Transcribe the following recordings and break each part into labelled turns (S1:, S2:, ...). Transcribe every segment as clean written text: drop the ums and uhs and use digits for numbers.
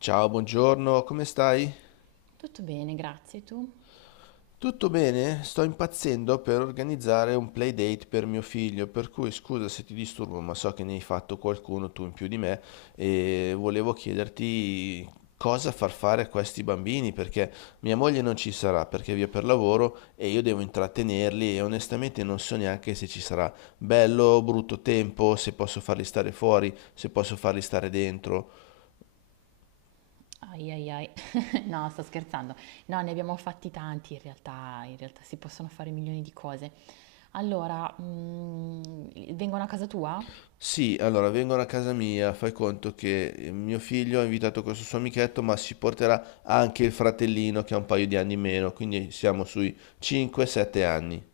S1: Ciao, buongiorno, come stai?
S2: Tutto bene, grazie. Tu?
S1: Tutto bene? Sto impazzendo per organizzare un playdate per mio figlio, per cui scusa se ti disturbo, ma so che ne hai fatto qualcuno tu in più di me e volevo chiederti cosa far fare a questi bambini, perché mia moglie non ci sarà, perché è via per lavoro e io devo intrattenerli e onestamente non so neanche se ci sarà bello o brutto tempo, se posso farli stare fuori, se posso farli stare dentro.
S2: Ai ai ai. No, sto scherzando. No, ne abbiamo fatti tanti in realtà si possono fare milioni di cose. Allora, vengono a casa tua?
S1: Sì, allora vengono a casa mia, fai conto che mio figlio ha invitato questo suo amichetto, ma si porterà anche il fratellino che ha un paio di anni in meno, quindi siamo sui 5-7 anni.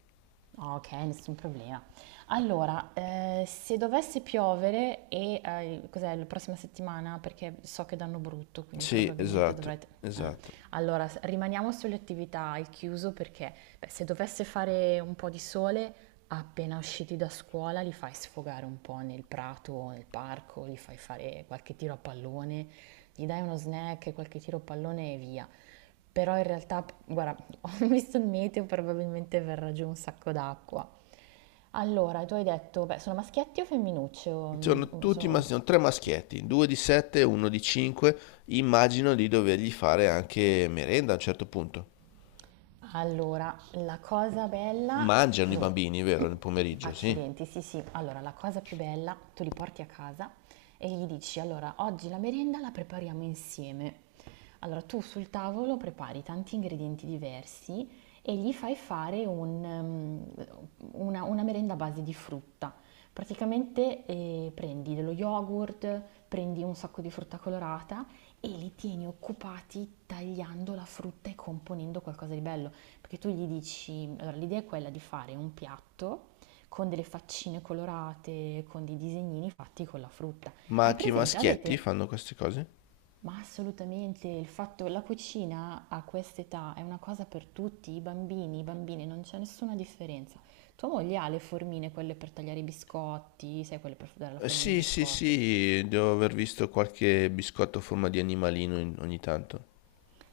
S2: Ok, nessun problema. Allora, se dovesse piovere e cos'è, la prossima settimana, perché so che danno brutto, quindi
S1: Sì,
S2: probabilmente
S1: esatto,
S2: dovrete... eh.
S1: esatto.
S2: Allora, rimaniamo sulle attività al chiuso perché beh, se dovesse fare un po' di sole, appena usciti da scuola li fai sfogare un po' nel prato o nel parco, li fai fare qualche tiro a pallone, gli dai uno snack, qualche tiro a pallone e via. Però in realtà, guarda, ho visto il meteo, probabilmente verrà giù un sacco d'acqua. Allora, tu hai detto, beh, sono maschietti o femminucce? O, mm,
S1: Sono
S2: o sono-
S1: tutti,
S2: oh,
S1: sono tre maschietti, due di 7 e uno di 5. Immagino di dovergli fare anche merenda a un certo punto.
S2: Allora, la cosa bella,
S1: Mangiano i
S2: dunque,
S1: bambini, vero, nel pomeriggio, sì.
S2: accidenti, sì sì, allora la cosa più bella, tu li porti a casa e gli dici, allora, oggi la merenda la prepariamo insieme. Allora, tu sul tavolo prepari tanti ingredienti diversi e gli fai fare una merenda a base di frutta. Praticamente prendi dello yogurt, prendi un sacco di frutta colorata e li tieni occupati tagliando la frutta e componendo qualcosa di bello. Perché tu gli dici, allora l'idea è quella di fare un piatto con delle faccine colorate, con dei disegnini fatti con la frutta.
S1: Ma
S2: Hai
S1: anche i
S2: presente?
S1: maschietti
S2: Avete?
S1: fanno queste cose?
S2: Ma assolutamente, il fatto, che la cucina a quest'età è una cosa per tutti, i bambini, non c'è nessuna differenza. Tua moglie ha le formine, quelle per tagliare i biscotti, sai, quelle per dare la formina ai
S1: Sì, sì,
S2: biscotti.
S1: sì, devo aver visto qualche biscotto a forma di animalino ogni tanto.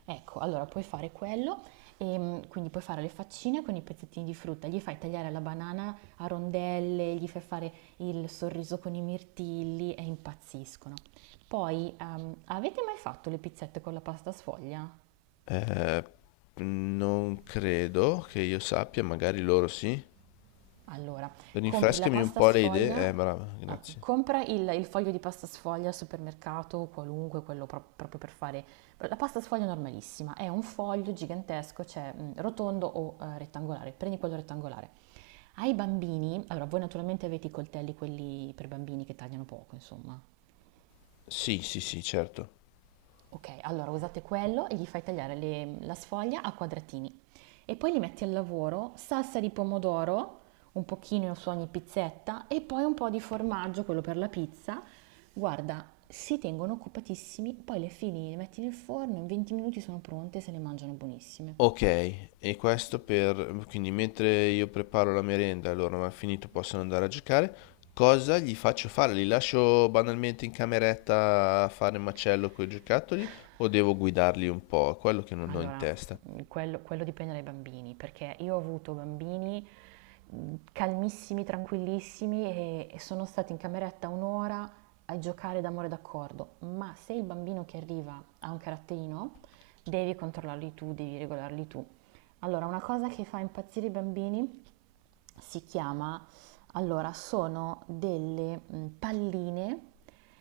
S2: Ecco, allora puoi fare quello, quindi puoi fare le faccine con i pezzettini di frutta, gli fai tagliare la banana a rondelle, gli fai fare il sorriso con i mirtilli e impazziscono. Poi, avete mai fatto le pizzette con la pasta sfoglia?
S1: Eh, non credo che io sappia, magari loro sì.
S2: Allora, compri la
S1: Rinfrescami un
S2: pasta
S1: po' le idee.
S2: sfoglia,
S1: Brava,
S2: ah,
S1: grazie.
S2: compra il foglio di pasta sfoglia al supermercato, qualunque, quello proprio per fare... La pasta sfoglia è normalissima, è un foglio gigantesco, cioè rotondo o rettangolare, prendi quello rettangolare. Ai bambini, allora voi naturalmente avete i coltelli, quelli per bambini che tagliano poco, insomma,
S1: Sì, sì, sì, certo.
S2: ok, allora usate quello e gli fai tagliare la sfoglia a quadratini e poi li metti al lavoro, salsa di pomodoro, un pochino su ogni pizzetta e poi un po' di formaggio, quello per la pizza. Guarda, si tengono occupatissimi, poi le fili le metti nel forno, in 20 minuti sono pronte e se le mangiano buonissime.
S1: Ok, e questo per... Quindi mentre io preparo la merenda e loro non hanno finito possono andare a giocare, cosa gli faccio fare? Li lascio banalmente in cameretta a fare macello con i giocattoli o devo guidarli un po'? È quello che non ho in
S2: Allora,
S1: testa.
S2: quello dipende dai bambini, perché io ho avuto bambini calmissimi, tranquillissimi e sono stati in cameretta un'ora a giocare d'amore d'accordo, ma se il bambino che arriva ha un caratterino, devi controllarli tu, devi regolarli tu. Allora, una cosa che fa impazzire i bambini si chiama, allora, sono delle palline,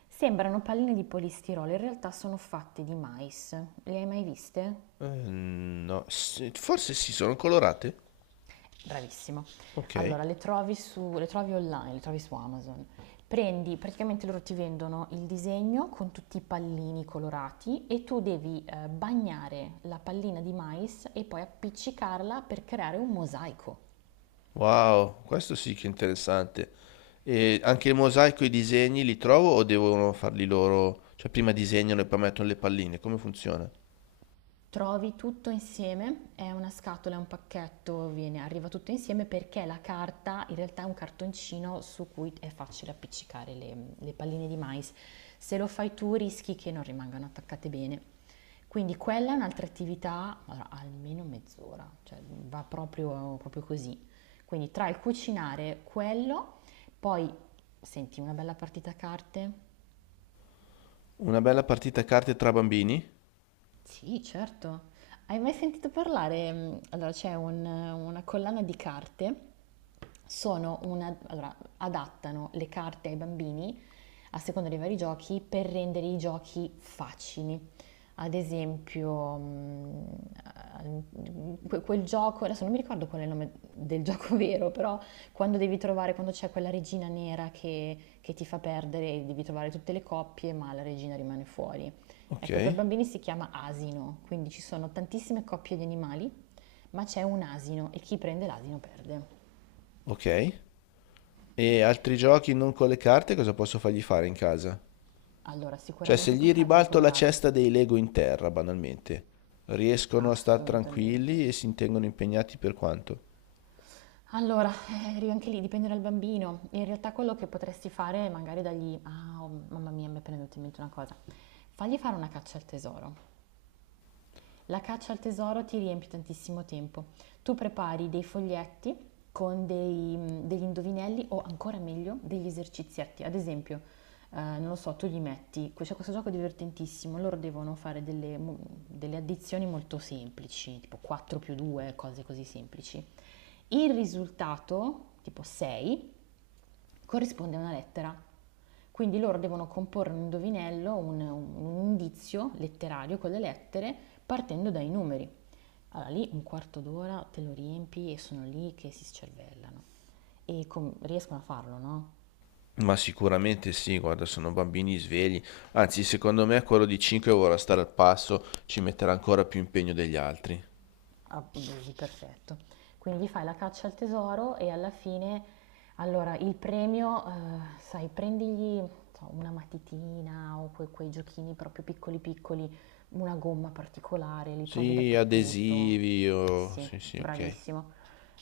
S2: sembrano palline di polistirolo, in realtà sono fatte di mais. Le hai mai viste?
S1: No, sì, forse sì, sono colorate.
S2: Bravissimo.
S1: Ok.
S2: Allora, le trovi online, le trovi su Amazon. Prendi, praticamente loro ti vendono il disegno con tutti i pallini colorati e tu devi bagnare la pallina di mais e poi appiccicarla per creare un mosaico.
S1: Wow, questo sì che è interessante. E anche il mosaico e i disegni li trovo o devono farli loro? Cioè prima disegnano e poi mettono le palline, come funziona?
S2: Trovi tutto insieme, è una scatola, è un pacchetto, arriva tutto insieme perché la carta in realtà è un cartoncino su cui è facile appiccicare le palline di mais. Se lo fai tu rischi che non rimangano attaccate bene. Quindi quella è un'altra attività, allora, almeno mezz'ora, cioè va proprio, proprio così. Quindi tra il cucinare quello, poi senti una bella partita a carte,
S1: Una bella partita a carte tra bambini?
S2: sì, certo. Hai mai sentito parlare? Allora, c'è una collana di carte, sono una, allora, adattano le carte ai bambini a seconda dei vari giochi per rendere i giochi facili. Ad esempio, eh, quel gioco, adesso non mi ricordo qual è il nome del gioco vero, però quando devi trovare, quando c'è quella regina nera che ti fa perdere, devi trovare tutte le coppie, ma la regina rimane fuori.
S1: Ok,
S2: Ecco, per bambini si chiama asino, quindi ci sono tantissime coppie di animali, ma c'è un asino e chi prende l'asino perde.
S1: ok. E altri giochi non con le carte, cosa posso fargli fare in casa?
S2: Allora,
S1: Cioè se
S2: sicuramente puoi
S1: gli
S2: farli
S1: ribalto la
S2: colorare,
S1: cesta dei Lego in terra, banalmente, riescono a star
S2: assolutamente.
S1: tranquilli e si intengono impegnati per quanto?
S2: Allora, anche lì dipende dal bambino. In realtà quello che potresti fare è magari dargli... Ah, oh, mamma mia, mi è appena venuta in mente una cosa. Fagli fare una caccia al tesoro. La caccia al tesoro ti riempie tantissimo tempo. Tu prepari dei foglietti con degli indovinelli o ancora meglio degli esercizietti. Ad esempio, non lo so, tu gli metti, c'è questo gioco divertentissimo, loro devono fare delle addizioni molto semplici, tipo 4 più 2, cose così semplici. Il risultato, tipo 6, corrisponde a una lettera. Quindi loro devono comporre un indovinello, un indizio letterario con le lettere partendo dai numeri. Allora lì un quarto d'ora te lo riempi e sono lì che si scervellano e riescono a farlo, no?
S1: Ma sicuramente sì, guarda, sono bambini svegli. Anzi, secondo me quello di 5 vorrà stare al passo, ci metterà ancora più impegno degli altri.
S2: Abusi, perfetto. Quindi fai la caccia al tesoro e alla fine, allora, il premio, sai, prendigli non so, una matitina o quei giochini proprio piccoli piccoli, una gomma particolare, li trovi
S1: Sì,
S2: dappertutto.
S1: adesivi, oh,
S2: Sì,
S1: sì, sì, ok.
S2: bravissimo.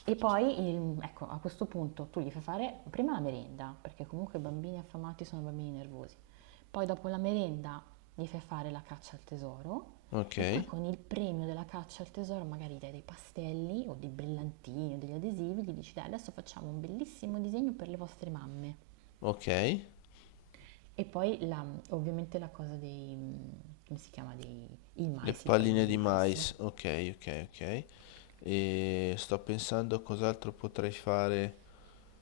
S2: E poi, ecco, a questo punto tu gli fai fare prima la merenda, perché comunque i bambini affamati sono bambini nervosi. Poi dopo la merenda gli fai fare la caccia al tesoro
S1: Ok,
S2: e poi con il premio della caccia al tesoro magari dai dei pastelli o dei brillantini o degli adesivi, gli dici dai adesso facciamo un bellissimo disegno per le vostre mamme.
S1: ok.
S2: E poi ovviamente la cosa dei, come si chiama, dei, il
S1: Le
S2: mais, le palline
S1: palline
S2: di
S1: di
S2: mais.
S1: mais, ok, ok, ok. E sto pensando a cos'altro potrei fare.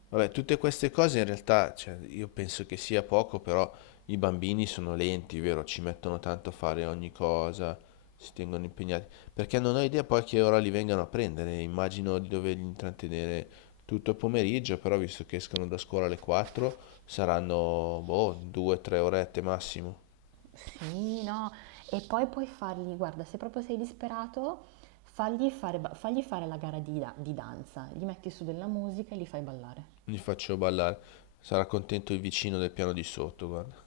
S1: Vabbè, tutte queste cose in realtà, cioè, io penso che sia poco, però i bambini sono lenti, vero? Ci mettono tanto a fare ogni cosa, si tengono impegnati, perché non ho idea poi a che ora li vengano a prendere, immagino di doverli intrattenere tutto il pomeriggio, però visto che escono da scuola alle 4, saranno, boh, 2-3 orette massimo.
S2: Sì, no, e poi puoi fargli, guarda, se proprio sei disperato, fagli fare la gara di danza, gli metti su della musica e li fai ballare.
S1: Li faccio ballare, sarà contento il vicino del piano di sotto, guarda.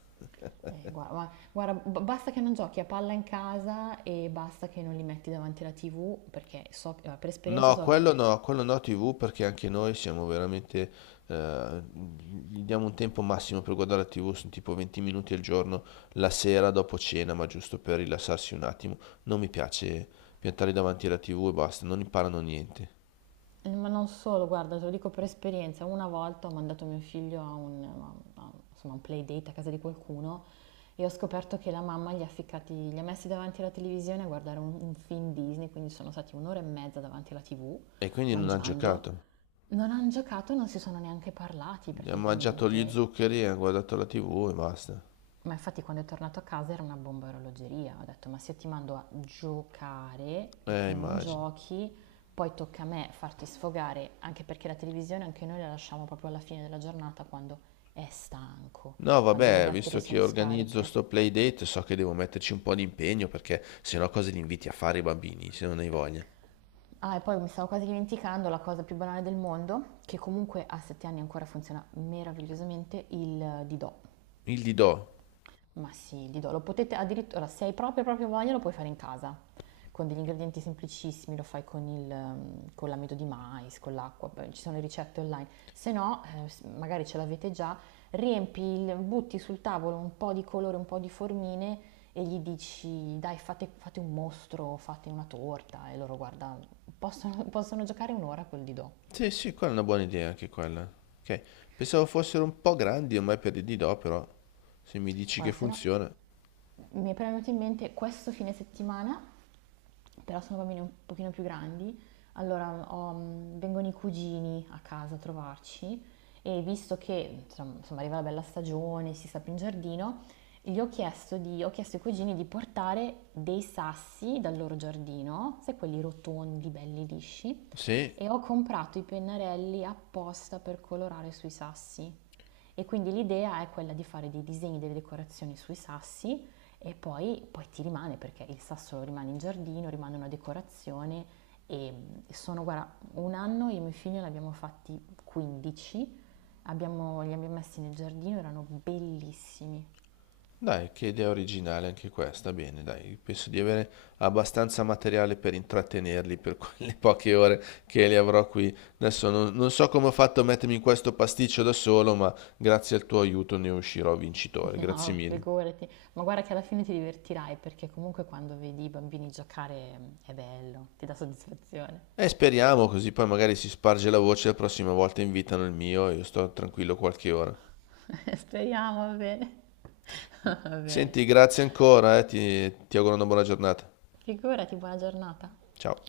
S2: Guarda, guarda, basta che non giochi a palla in casa e basta che non li metti davanti alla TV, perché so, per esperienza
S1: No,
S2: so che,
S1: quello no, quello no TV perché anche noi siamo veramente, eh, gli diamo un tempo massimo per guardare la TV, sono tipo 20 minuti al giorno, la sera dopo cena, ma giusto per rilassarsi un attimo. Non mi piace piantarli davanti alla TV e basta, non imparano niente.
S2: ma non solo, guarda, te lo dico per esperienza, una volta ho mandato mio figlio a insomma, un playdate a casa di qualcuno e ho scoperto che la mamma gli ha, ficcati, li ha messi davanti alla televisione a guardare un film Disney, quindi sono stati un'ora e mezza davanti alla TV,
S1: E quindi non ha
S2: mangiando,
S1: giocato.
S2: non hanno giocato, non si sono neanche parlati
S1: Ha mangiato gli
S2: praticamente.
S1: zuccheri, ha guardato la TV e basta.
S2: Ma infatti quando è tornato a casa era una bomba a orologeria. Ho detto, ma se io ti mando a giocare e tu non
S1: Immagino.
S2: giochi, poi tocca a me farti sfogare, anche perché la televisione anche noi la lasciamo proprio alla fine della giornata quando è stanco,
S1: No,
S2: quando le
S1: vabbè,
S2: batterie
S1: visto che
S2: sono
S1: organizzo
S2: scariche.
S1: sto playdate, so che devo metterci un po' di impegno perché sennò cosa li inviti a fare i bambini, se non hai voglia.
S2: Ah, e poi mi stavo quasi dimenticando la cosa più banale del mondo, che comunque a sette anni ancora funziona meravigliosamente, il Didò.
S1: Il didò.
S2: Ma sì, Lido, lo potete addirittura, se hai proprio proprio voglia, lo puoi fare in casa, con degli ingredienti semplicissimi, lo fai con con l'amido di mais, con l'acqua, poi ci sono le ricette online. Se no, magari ce l'avete già, riempi, butti sul tavolo un po' di colore, un po' di formine e gli dici, dai, fate, fate un mostro, fate una torta, e loro, guarda, possono giocare un'ora col Lido.
S1: Sì, sì, quella è una buona idea anche quella. Ok. Pensavo fossero un po' grandi ormai per il Didò, però se mi dici che
S2: Guarda, se no,
S1: funziona.
S2: mi è proprio venuto in mente questo fine settimana però sono bambini un pochino più grandi, allora vengono i cugini a casa a trovarci e visto che insomma, arriva la bella stagione, si sta più in giardino, gli ho chiesto, di- ho chiesto ai cugini di portare dei sassi dal loro giardino, sai quelli rotondi, belli lisci,
S1: Sì,
S2: e ho comprato i pennarelli apposta per colorare sui sassi. E quindi l'idea è quella di fare dei disegni, delle decorazioni sui sassi e poi ti rimane perché il sasso rimane in giardino, rimane una decorazione e sono, guarda, un anno io e mio figlio ne abbiamo fatti 15, abbiamo, li abbiamo messi nel giardino, erano bellissimi.
S1: dai, che idea originale anche questa. Bene, dai, penso di avere abbastanza materiale per intrattenerli per quelle poche ore che li avrò qui. Adesso non, non so come ho fatto a mettermi in questo pasticcio da solo, ma grazie al tuo aiuto ne uscirò vincitore. Grazie
S2: No,
S1: mille.
S2: figurati, ma guarda che alla fine ti divertirai perché comunque quando vedi i bambini giocare è bello, ti dà soddisfazione.
S1: E speriamo, così poi magari si sparge la voce, la prossima volta invitano il mio e io sto tranquillo qualche ora.
S2: Speriamo, va bene. Va bene.
S1: Senti, grazie ancora, ti, ti auguro una buona giornata.
S2: Figurati, buona giornata.
S1: Ciao.